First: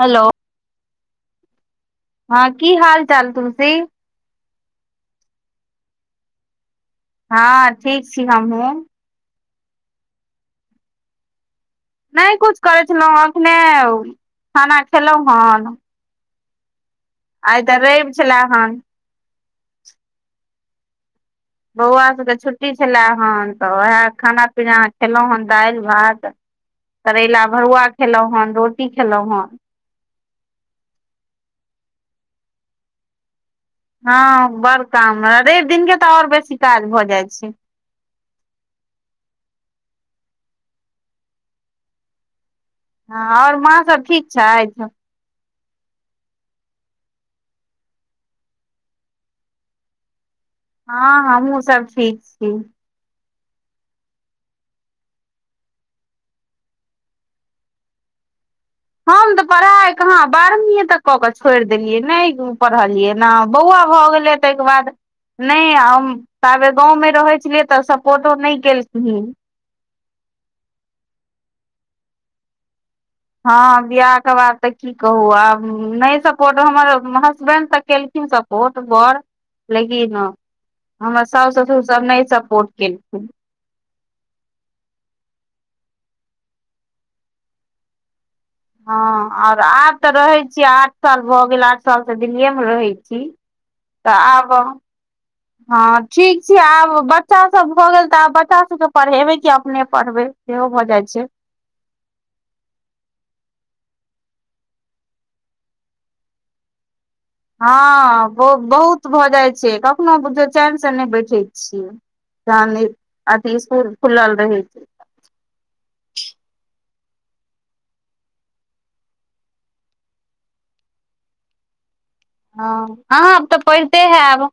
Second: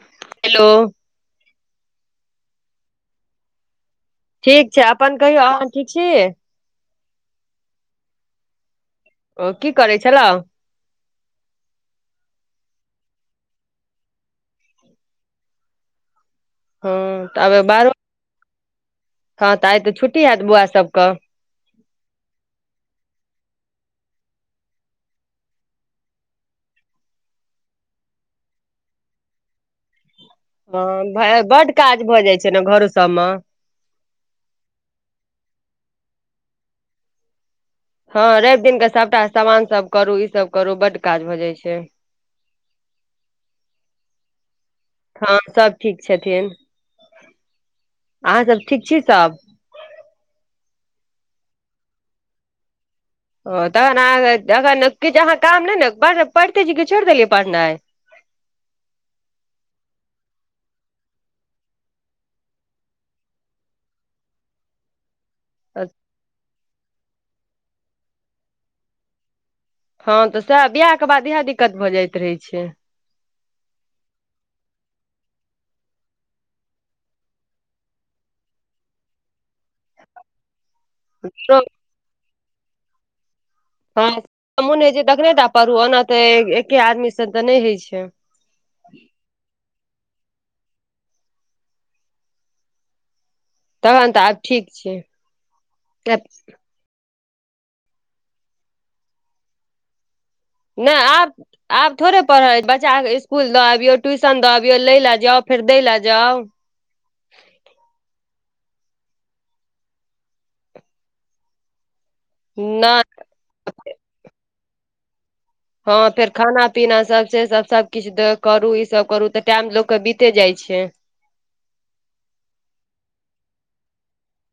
Hello. Hello. हँ कि हाल चाल तुसी ठीक छै अपन कहियौ अह ठीक छी। हँ ठीक छी हमहूँ ओ कि करै छल नहि कछु करै छलहुँ एखने खाना खेलहुँ हेन। [unintelligible] आइ तऽ रैव छलै हेन हं तऽ आइ तऽ छुट्टी हैत बौआ सब कऽ बौआ सभ केँ छुट्टी छले हेन तऽ उहै खाना पीना खेलौ हन दाइल भात करैला भरुआ खेलौ हन रोटी खेलौ हन ह भै बड काज भऽ जाइ छै न घरो सब म हँ बड़ काम रैव दिनकेँ तऽ औरबेसी काज भऽ जाइ छै हं रवि दिन कऽ सभटा सामान सब करू ई सब करू बड काज भऽ जाइ छै हँ और माँ सभ ठीक छैथ हँ सब ठीक छथिन [inaudible] अहाँ सब ठीक छी सब हँ हमहुँ सब ठीक छी ओ तखन अहाँ तखन किछ अहाँ काम नै न पढ़ पढ़िते छी कि छोड़ देलियै पढ़नाइ हम तऽ पढ़ाइ कहाँ बारहमीए तक कऽ कऽ छोड़ देलियै नै पढ़लियै न बौआ भऽ गेलै तैइ केँ बाद नै हम तबे गाँवमे रहैत छलियै तऽ सपोर्टो नै केलखिन हँ तऽ सेह बियाह केँ बाद इहै दिक्कत भऽ जाइत रहैत छै हँ बियाह कऽ बाद तऽ की कहू आब नै सपोर्ट हमर हसबेंड तऽ केल खिन सपोर्ट बर लेकिन हमर साास हमरो ससुर सब नै सपोर्ट केलखिन हँ मोन होइ छै तखने टा पढ़ू ओना तऽ एके आदमी से तऽ नै होइ छै हँ और आब तऽ रहै छी आठ साल भए गेल आठ साल तऽ दिल्लीे में रहैत छी तऽ तखन आब ठीक छै [inaudible] हँ नहि ठीक छै आब बच बच्चा सब भऽ गेल तऽ आब बच्चा सब केँ पढ़ेबै कि अपने पढ़बै सेहो भऽ नै जाइ छै आब आब थोड़े पढ़ल बच्चा कऽ इसकुल दऽ अबियो ट्यूशन दऽ अबियो लैल जाउ फेर दय लए जाउ हँ बहुत भऽ जाइत छै कखनो बुझौ चाइन स नै बैठे छियै जानै नहि अथि इसकुल खुलल रहै छै हँ फेर खाना पीना सब से सब सब किछ करू ई सब करू तऽ टाइम लोक केँ बीते जाइ छै हँ अहाँ आब तऽ पढ़िते हैब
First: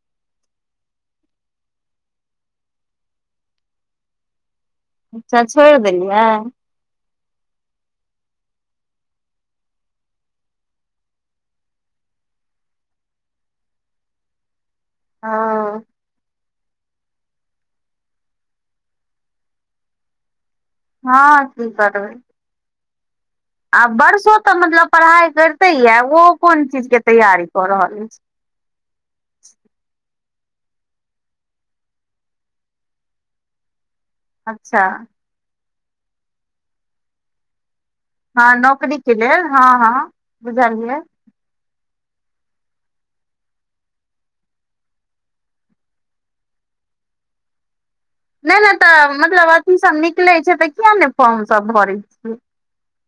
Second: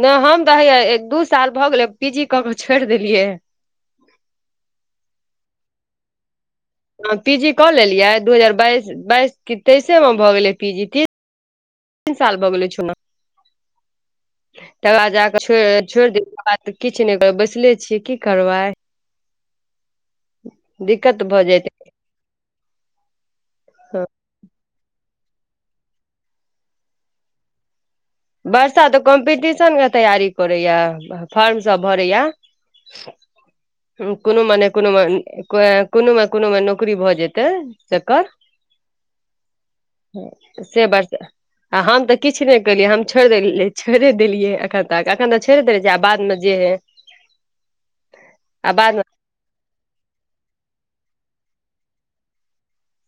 नै हम तऽ हेय दू साल भऽ गेलै पीजी कऽ कऽ छोड़ देलियै अच्छा छोड़ देलियै ह पीजी कऽ लेलियै दू हजार बाइस बाइस तेइसे में भऽ गेलै पीजी ती तीन साल भऽ गेले छु ना तकर बाद जाक छोड़ छोड़ दियौ बाद किछ नै करब बैसले छियै की करबै दिक्कत भऽ हं जाइत की करबैय आ हँ वर्षो तऽ मतलब पढ़ाई करिते य ओ कोन चीज केँ तैयारी कऽ रहल अछि वर्षा तऽ कम्पीटिशन केँ तैयारी करैया फॉर्म सब भरैया [inaudible] कोनो मेने अच्छा कोनो कोनो मे कोनो मे नौकरी भऽ जेतै से कर हँ नौकरी के लेल हँ हँ [inaudible] से बुझलियै आ हम तऽ किछ नै केलियै हम छोड़ देलै छोड़ देलियै एखन तक एखन तक छोड़े देले छै आ बाद मे जे हे नै नै तऽ मतलब अथी सब निकलै छै तऽ किया नै फॉर्म सब भरै छिय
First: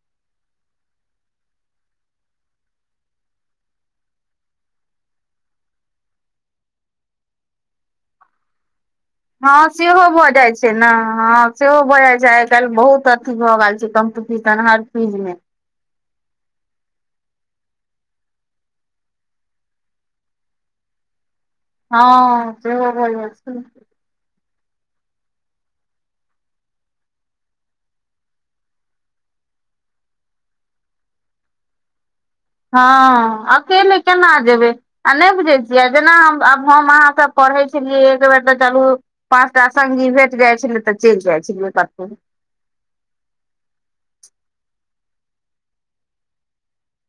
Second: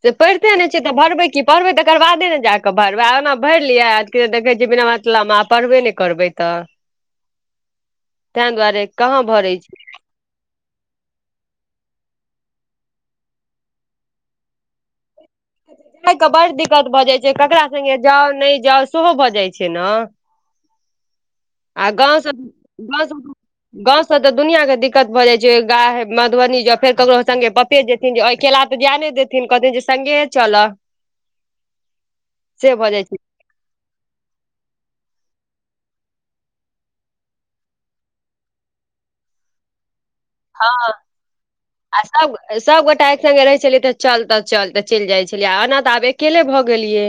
से पढ़िते नै छियै तऽ भरबै क पढ़बै तकर बादे न जा कऽ भरबै ओना भरि लियै [unintelligible] देखै छी बिना मतलब आब पढ़बे नइ करबै तऽ [inaudible] तें द्वाआरे हँ सेहो भज जाइ छै छैन ह सेहो भऽ जा छै आइ काइल बहुत अथी भऽ गेल छै कम्पिटिशन हर चीज मे घुमय क बड़ दिक्कत भऽ जाइ छै ककरा सङ्गे जाउ नइ जाउ सेहो भऽ जाइ छै न आ [inaudible] हँ गाँव सब [inaudible] सेहो गाँव भऽ सब जाइ छै [inaudible] गाँव सब से तऽ दुनिया के दिक्कत भ जाइ छै गाय मधुबनी जाउ फेर ककरो सङ्गे पप्पे जेथिन जें अकेला तऽ जाय ने देथिन थिन कथिन जे संगे चल [inaudible] भऽ जाइ छै हँ अकेले केना जेबै आ नइ बुझै छियै जेना हम आब हम अहाँसँ पढ़ै छलियै एक बेेर तऽ चलू पाँचटा संगी भे हँ आ सब सभ गोटा एक संगे रहै छलियै तऽ चल तऽ चल तऽ चैल जाइ छलियै आ ओना तऽ आब अकेले भऽ गेलियै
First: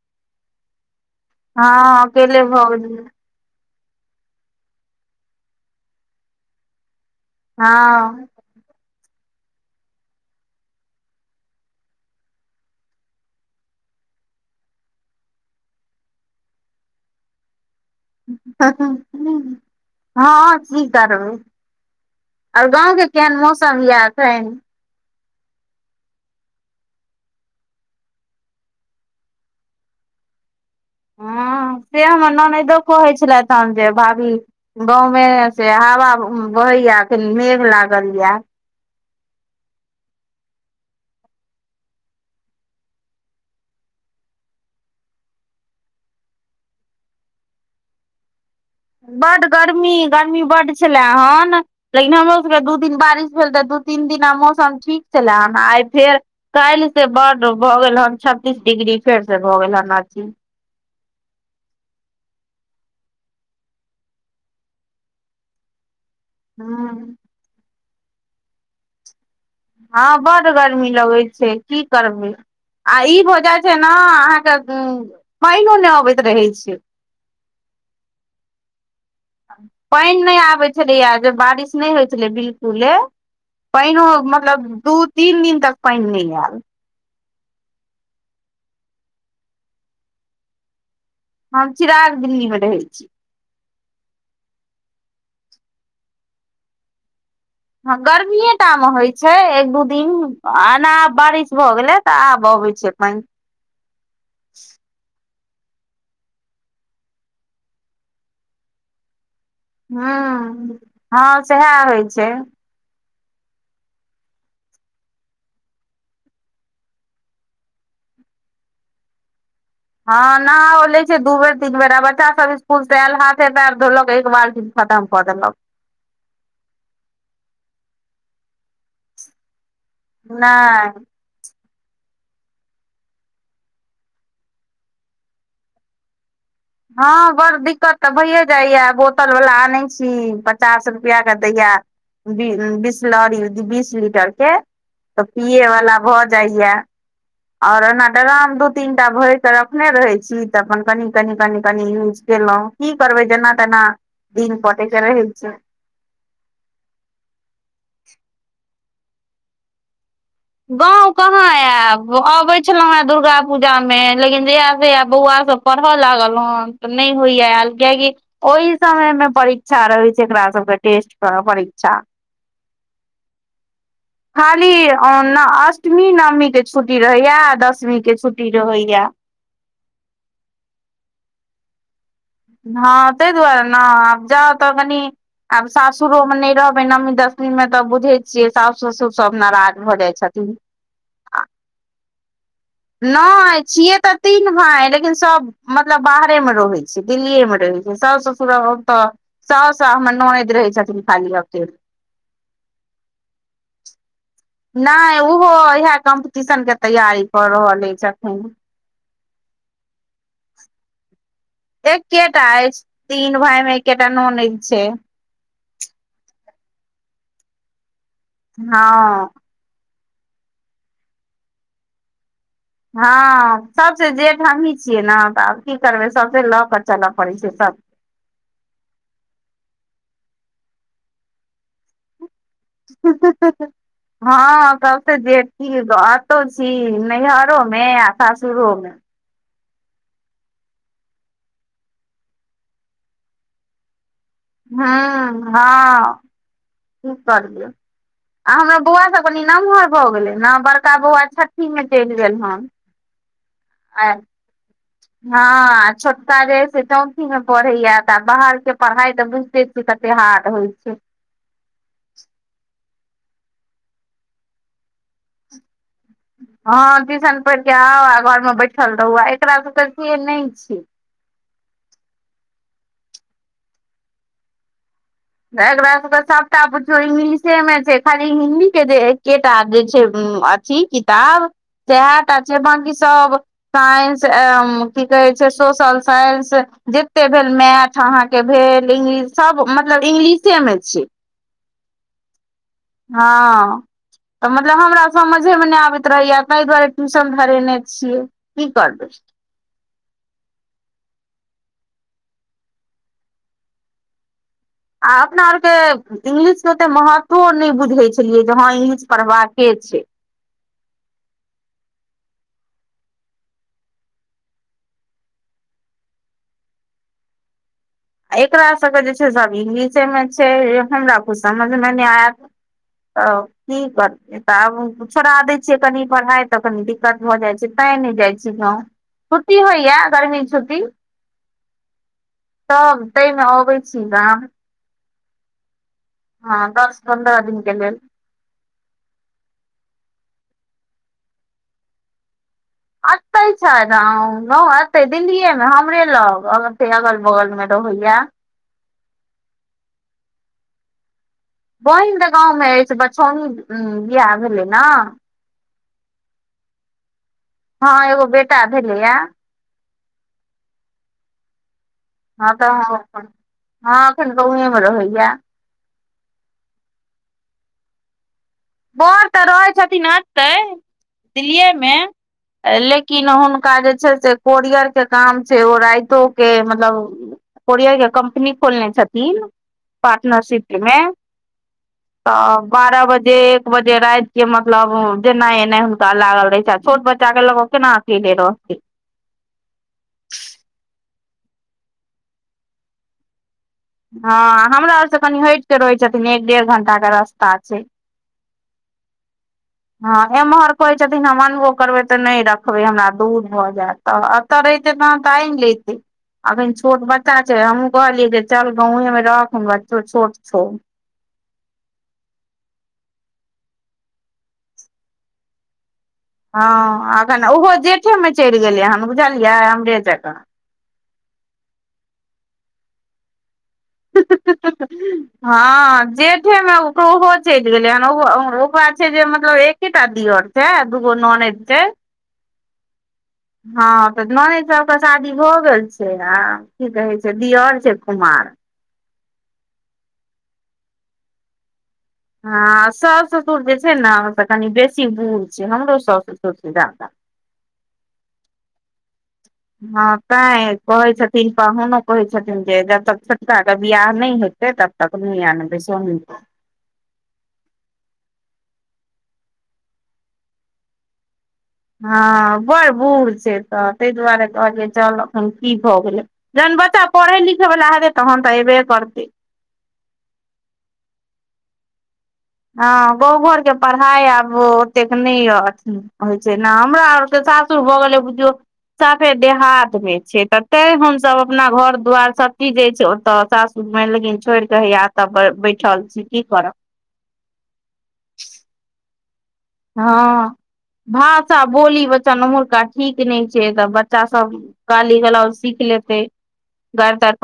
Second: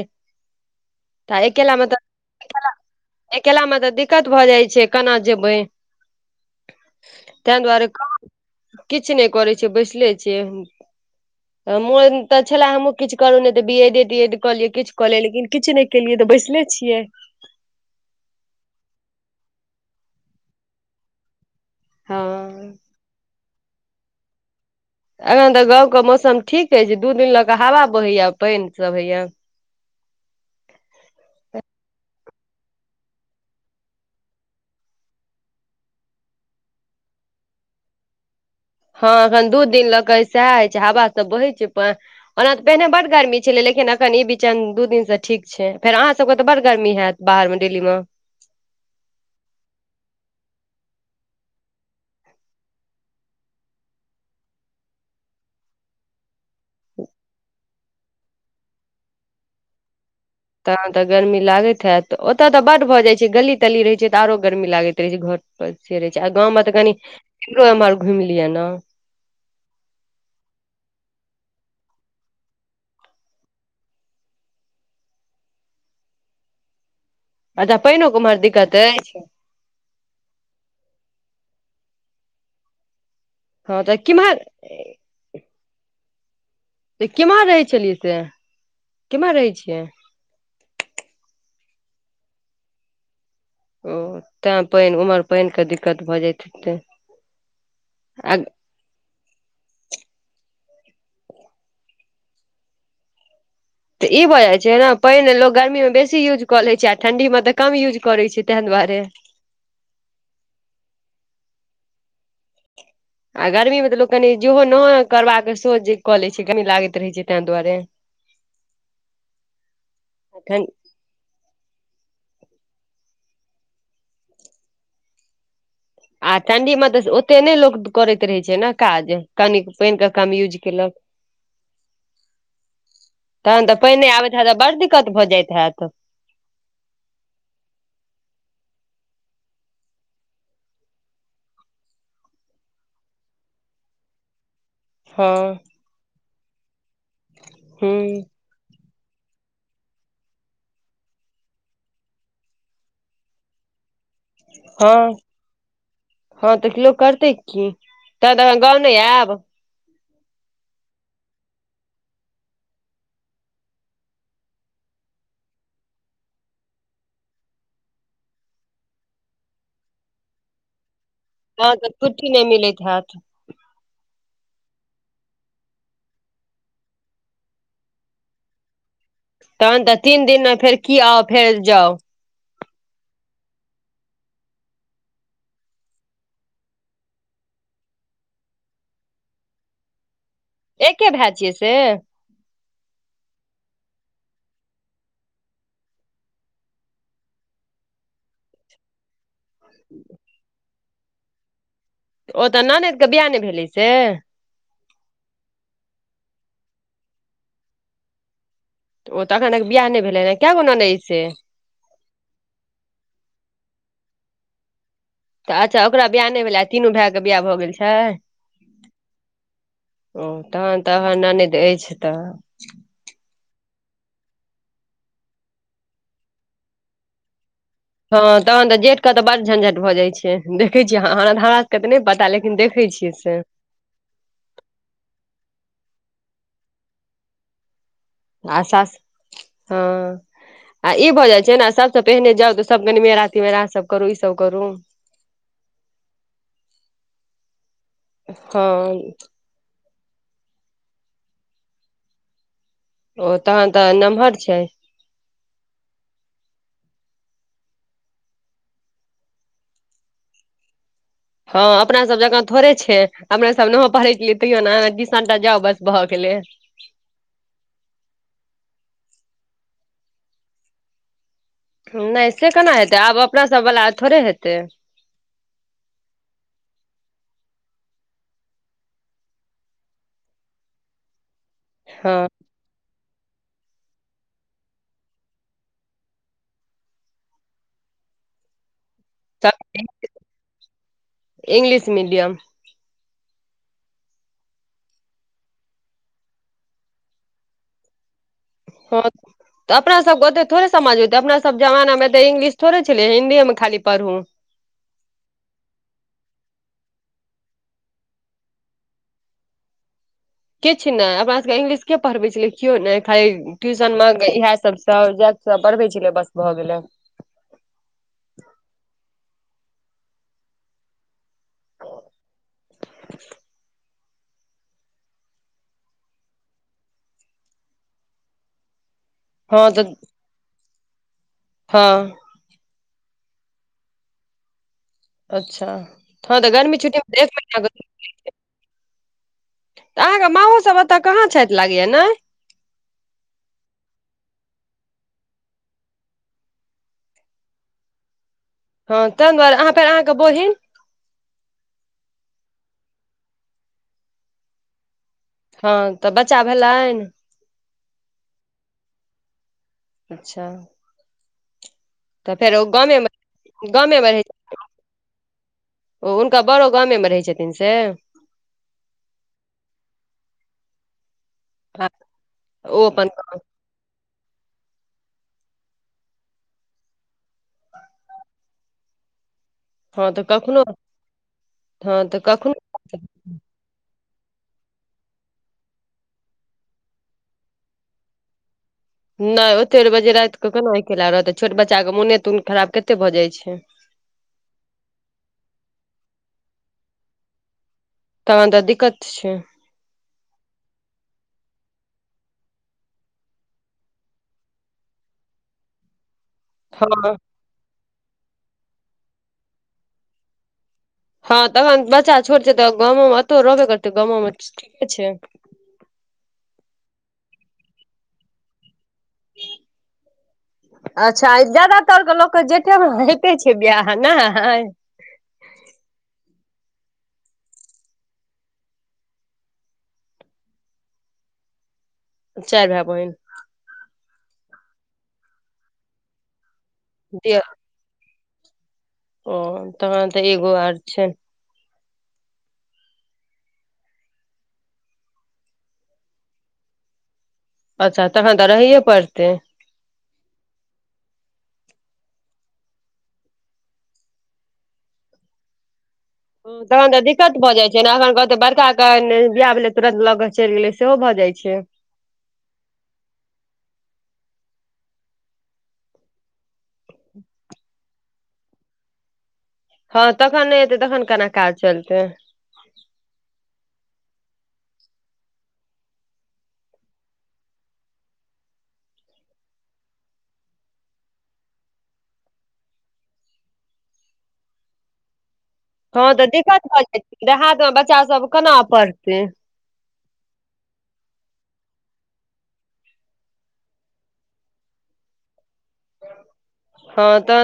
तऽ हँ अकेला मे तऽ अकेले भऽ गेलिये अकेला में तऽ दिक्कत भए जाइ छै केना जेबै तें दुआरे हँ किछ नइ करेय छिय बैसले छियै [inaudible] त मन तऽ छल हमूँ किछ करू ने तऽ बी एड ती एड कऽ लियै किछ क लिए लेकिन किछु नइ केे लिए तऽ बैसले छियै [unintelligible] आब हँ गाँंव के केहन मौसम या एखेन एखन तऽ गाँव के मौसम ठीक एछ दू दिन लऽ कऽ हवा बहया पैन सभ होैया हँ से हमर ननैदो कहै छला तहन जे भाभी गाँवमें से हाबा बहयये अखन मेघ लागल या हँ एखन दू दिन लऽक सेहा होइ छै हवा सब बहै छै पर ओना तऽ पहिने बड़ गर्मी छले लेकिन अखन ई बीचे दू दिन से ठीक छै फेर अहाँ सबके तऽ बड़ गर्मी हैत बाहरम डिल्ली म बड गर्मी गर्मी बड छलै हन लेकिन हमरो सभके दू दिन बारिश भेल तऽ दू तीन दिना मौसम ठीक छलै हन आइ फेर काइल से बड भऽ गेल हन छत्तीस डिग्री फेर से भऽ गेल हन अथी तहन तऽ गर्मी लागैत हैत ओतय तऽ बड़ भऽ जाइत छै गली तली रहैत छै तऽ आरो गर्मी लागैत रहै छै घर [unintelligible] से रहै छै गाँव मे तऽ कनि हँ इम्हरो आमहर घुइम लिय न हँ बड गर्मी लगै छै की करबै आ ई भऽ जाइ छै न अहाँके पाइनो नय अबैत रहैत छै अच्छा पइनो क उमहर दिक्कत ऐछ पैन नइ आबैत छलैया जब बारिश नइ होइ छलै बिलकुले हँ तऽ पैनो केम्हर मतलब दू तीन दिन तक पैन नइ आयल त किमहर रहै छलियै से किमहर रहै छियै हम चिराग दिल्ली मे रहै छी ओ तैं पइन उमहर पइन के दिक्कत भऽ जाइत हेते हाँ गर्मीये टा म होइ छै एक दू दिन आना आब बारिश भऽ गेलै तऽ आब अबै छै पइन तऽ ई भऽ जायछै ने पइन लोग गर्मी मे बेसी यूज कऽ लै छै आ ठंडी मे तऽ कम यूज करै छै तैंह दुआरे ह हाँ सेहा होइ छै आ गर्मी मे तऽ लोक कनु जेहो नय करबाक सेहो जे कऽ लै छै गर्मी लागैत रहै छै तैं दुआरे हाँ नहाओ लैत छै दू बेर तीन बेर आ बच्चा सब स्कुल से आयल हाथे पैर धोलक एक बाल्टि खतम कऽ देलक आ ठंडी मे तऽ ओते नै लोक करैत रहे छै ने काज कनिक पैन के कम यूज नहि केलक तहन तऽ पैने आबैत हैत तऽ बड़ दिक्कत भऽ जाइत हैत। हँ बड़ दिक्कत तऽ भैए जाइए बोतल वाला आनै छी पचास रुपैया के दैये बीस बिसलरी बीस लीटर के तऽ हँ पिये वाला भऽ जाइये। आओर हूँ ओना तऽ ड्राम दु तीनटा भैरि कऽ रखने रहै छी तऽ अपन कनि कनि कनि कनि यूज केलौं की करबै जेना तेना दिन कटै हँ के रहै छै। हँ तऽ लोक करतै की तऽ एखन गाँव नय आयब गाँव कहाँ आयब अबै छलौं हेँ दुर्गा पूजामे लेकिन जहिया से हैये बौआ सब पढ़ऽ लागल हन तऽ नय होइये एल कियेकी ओहि समय मे परीक्षा रहै छै एकरा सबके टेस्ट पर तहन तऽ परीक्षा छुट्टी नहि मिलैत हैत खाली ओना अष्टमी नवमी के छुट्टी रहैये आ दसमीं के छुट्टी रहैये तहन तऽ तीन दिन मे फेर की आउ फेर जाउ हँ तै दुआरे न आब जाउ तऽ कनी आब सासुरोमे नय रहबै नवमी दशमीमे तऽ बुझै छियै साउस ससुर सभ नाराज भऽ जाइ छथिन। एके भेय छियै से नय छियैे तऽ तीन भाय लेकिन सब। मतलब बाहरेमे रहै छै दिल्लीयेमे रहै छै साउस ससुर आओर ओतऽ साउस आ हमर ननजद रहै छथिन खाली हप्ते मे ओ तऽ ननैद के बियाह नय भेलै से नय उहो इहे कम्पीटिशन के तैयारी कऽ रहल अछि एखन। ओ तऽ अखन तक बियाह नय भेलै ने कै गो ननैद से एकेटा अछि तीन भाय मे एकेटा ननैद छै। तऽ अच्छा ओकरा बियाह नय भेलैये आ तीनू भाइ के बियाह भऽ गेल छै। हँ ओ तहन तऽ हन ननद अछि तऽ हँ सबसे जेठ हमहीं छियै न तऽ आब की करबै सभसे लऽ कऽ चलय पड़ै छै सभ हँ तहन तऽ जेठ के तऽ बड्ड झंझट भऽ जाय छै देखै छियै हमरा सब के तऽ नय पता लेकिन देखै छियै से [inaudible] हँ सबसँ जेठकी अतौ छी नैहरोमे आ आ सासुरो मे सासुर हँ आ ई भऽ जाइ छै ने सबसँ पहिने जाउ तऽ सब गनिमेरा तिमेरा सब करू ई सब करू हँ हँ की करियै आ हमरा बौआ हँ सब कनी नम्हर भऽ गेलै न बड़का बौआ छ्ठी मे चलि गेल हन ओ तहन तऽ आ नम्हर छै हँ आ छोटका जे है से चौठीमे पढ़ैये तऽ बाहर के पढ़ाइ तऽ बुझिते कते हार्ड होइ छै। हँ अपना सब जकाँ थोड़े छै अपने सब नहो पढ़ै छलियै तैयो ने टिशनटा जाउ बस भऽ गेलै। हँ ट्यूशन पढ़ के आउ आ घर मे बैठल रहु आ एकरा सबके से नहि छैय। नहि से केना हेतै आब अपना सभ वला थोड़े हेतै। एकरास सभके सभटा बुझियौ इंग्लिशेमे छैय खाली हिन्दीके जे एकेटा जे छैय अ छी किताब हँ सएहटा छैय बाँकी सब साइंस की कहै छैय सोशल साइंस जतेक भेल मैथ अहाके भेल इंग्लिश सब इंग्लिश मे छैय। इंग्लिश मीडियम हँ तऽ मतलब हमरा समझेमे नहि आबैत रहैया ताहि दुआरे ट्यूशन धरेने छियै। की करबै हँ तऽ अपना सबके ओत थोड़े समझ होतै अपना सब जमाना मे तऽ इंग्लिश थोड़े छल हिन्दीए मे खाली पढ़ू। आ अपना आरके इंग्लिशके ओते महत्व नहि बुझैत छलियै जे हँ इंगलिश पढ़बाके छैय। किछु नहि अपना सबके इंग्लिश के पढ़बै छलै केओ नहि खाली ट्यूशनमे इएह सब सब जा पढ़बै छले बस भऽ गेले। आ एकरा सबके जे छैय सब इंगलिशेमे छैय हमरा ओ समझमें नहि आयत त की कर तऽ आब छोड़ा दै छियै कनि पढ़ाई तऽ कनी दिक्कत भऽ जाइ छैय ते नहि जाइ छीयै गाँव। छुट्टी हँ तऽ होइया गर्मी छुट्टी? हँ तब ताहिमे अबै छी गाम। अच्छा हँ तऽ गर्मी दस छुट्टीमें त एक पन्द्रह दिन महीना लेल के [unintelligible] तऽ अहाँके माहो सब ओतय कहाँ छैथ लगैया ने? एतय छैथ एते दिल्लीए मे हमरे लग अगल बगल मे रहैया। हँ ताहि दुआरे अहाँ फेर अहाँके बोहिन? बहिन तऽ गाँवमे अछि बछौनी बिआाह भेलै ने। हँ तऽ बच्चा भेलनि? हँ एगो बेटा भेलैया। अच्छा हँ फेर ओ तऽ गामेमे हँ गामेमे रहै एखन गांवमे रहैया। ओ हुनका बड़ो गामे मे रहै छथिन से? बर तऽ रहै छथिन एतय दिल्लीए आ मे ओ अपन लेकिन हुन का जे छैय से कोरियर के काम छैय ओ राइतो के मतलब कोरियरके कम्पनी खोलने छथिन। हँ तऽ कखनो पार्टनरशिपमे हँ कखनो तऽ बारह बजे बजे रातिके मतलब जेना एना हुनका लागल रहे छैय छोट बच्चा के लगो केना अकेले रहतय। नहि ओते बजे राति कऽ केना अकेला रहतै छोट बच्चा के मोने तोन खराब कते भऽ जाइ छैय। हँ हमरा आर से कनि हटीके रहै छथिन एक डेढ़ घंटाके रास्ता छैय। तहन तऽ दिक्कत छैय। हँ एम्हर कहैत छथिन हम अनबो करबै तऽ नहि रखबै हमरा दूर भऽ जायत। तऽ अतऽ रहितै त आइने लितै। अखन छोट हँ बच्चा छैय हमहूँ कहलियै जे चल गाँवमे रहखु बच्चो छोट छौ। हँ तखन बच्चा छोट छैय तऽ गामो मे एतो रहबे करतै गामों ठीके छैय। हँ अखन ओहो जेठेमे चढ़ि गेलै हन बुझलियै हमरे जकाँ। अच्छा जादातरके लोकके जेठेमे होेइते छैय बियाह ने। हँ जेठेमे ओहो चलि गेलै हन ओकरा छैय जे मतलब एक सेटा दिऔर छै दगो नोनेद छै चारि भाय बहिन। हँ तऽ मान सभके शादी भऽ गेल छै आ की कहै छै दिय दियर छै कुमार। ओ तहन तऽ एगो आ छै। हँ सास ससुर जे छै ने त कनि बेसी बूढ़ छै हमरो सास ससुर छै जादा अच्छा तखन तऽ रहैयए पड़तै। हँ तैं कहै छथिन पाहुनो कहै छथिन जे जब तक छोटका के वियाह नहि हेत तब तकमे आन बेस तखन तऽ दिक्कत भऽ जाइत छै ने एखन कहतै बड़काे विआह भेलै तुरंत लऽ क चलि गेलै सेहो भऽ जाइत छै हँ बड़ बूढ़ छै तऽ ताहि दुआरे कहलियै चल एखन कि भऽ गेलै जखन बच्चा पढ़ै लिखय वला हेतै तखन तऽ अयबे करतै। ह तखन नहि एतै तखन केना काज चलतै हँ गावो घर के पढ़ाइ आब ओतेक नहि य होइ छै ने हमरा आर के सा श सुभ गेलै बुझिय साफे देहात मे छै तऽ ते हम सभ अपना घर दुवार सभ चीज जे छै ओत सास लेकिन छोड़ कऽ हय त ह तऽ दिक्कत भऽ जाय छै देाहथमे बच्चा सभ केना पढ़तै ह भाषा बोली बच्चा ओमहरका ठीक नहि छै तऽ बच्चा सभ गाली गल सीख लेते हँ घर तर। तऽ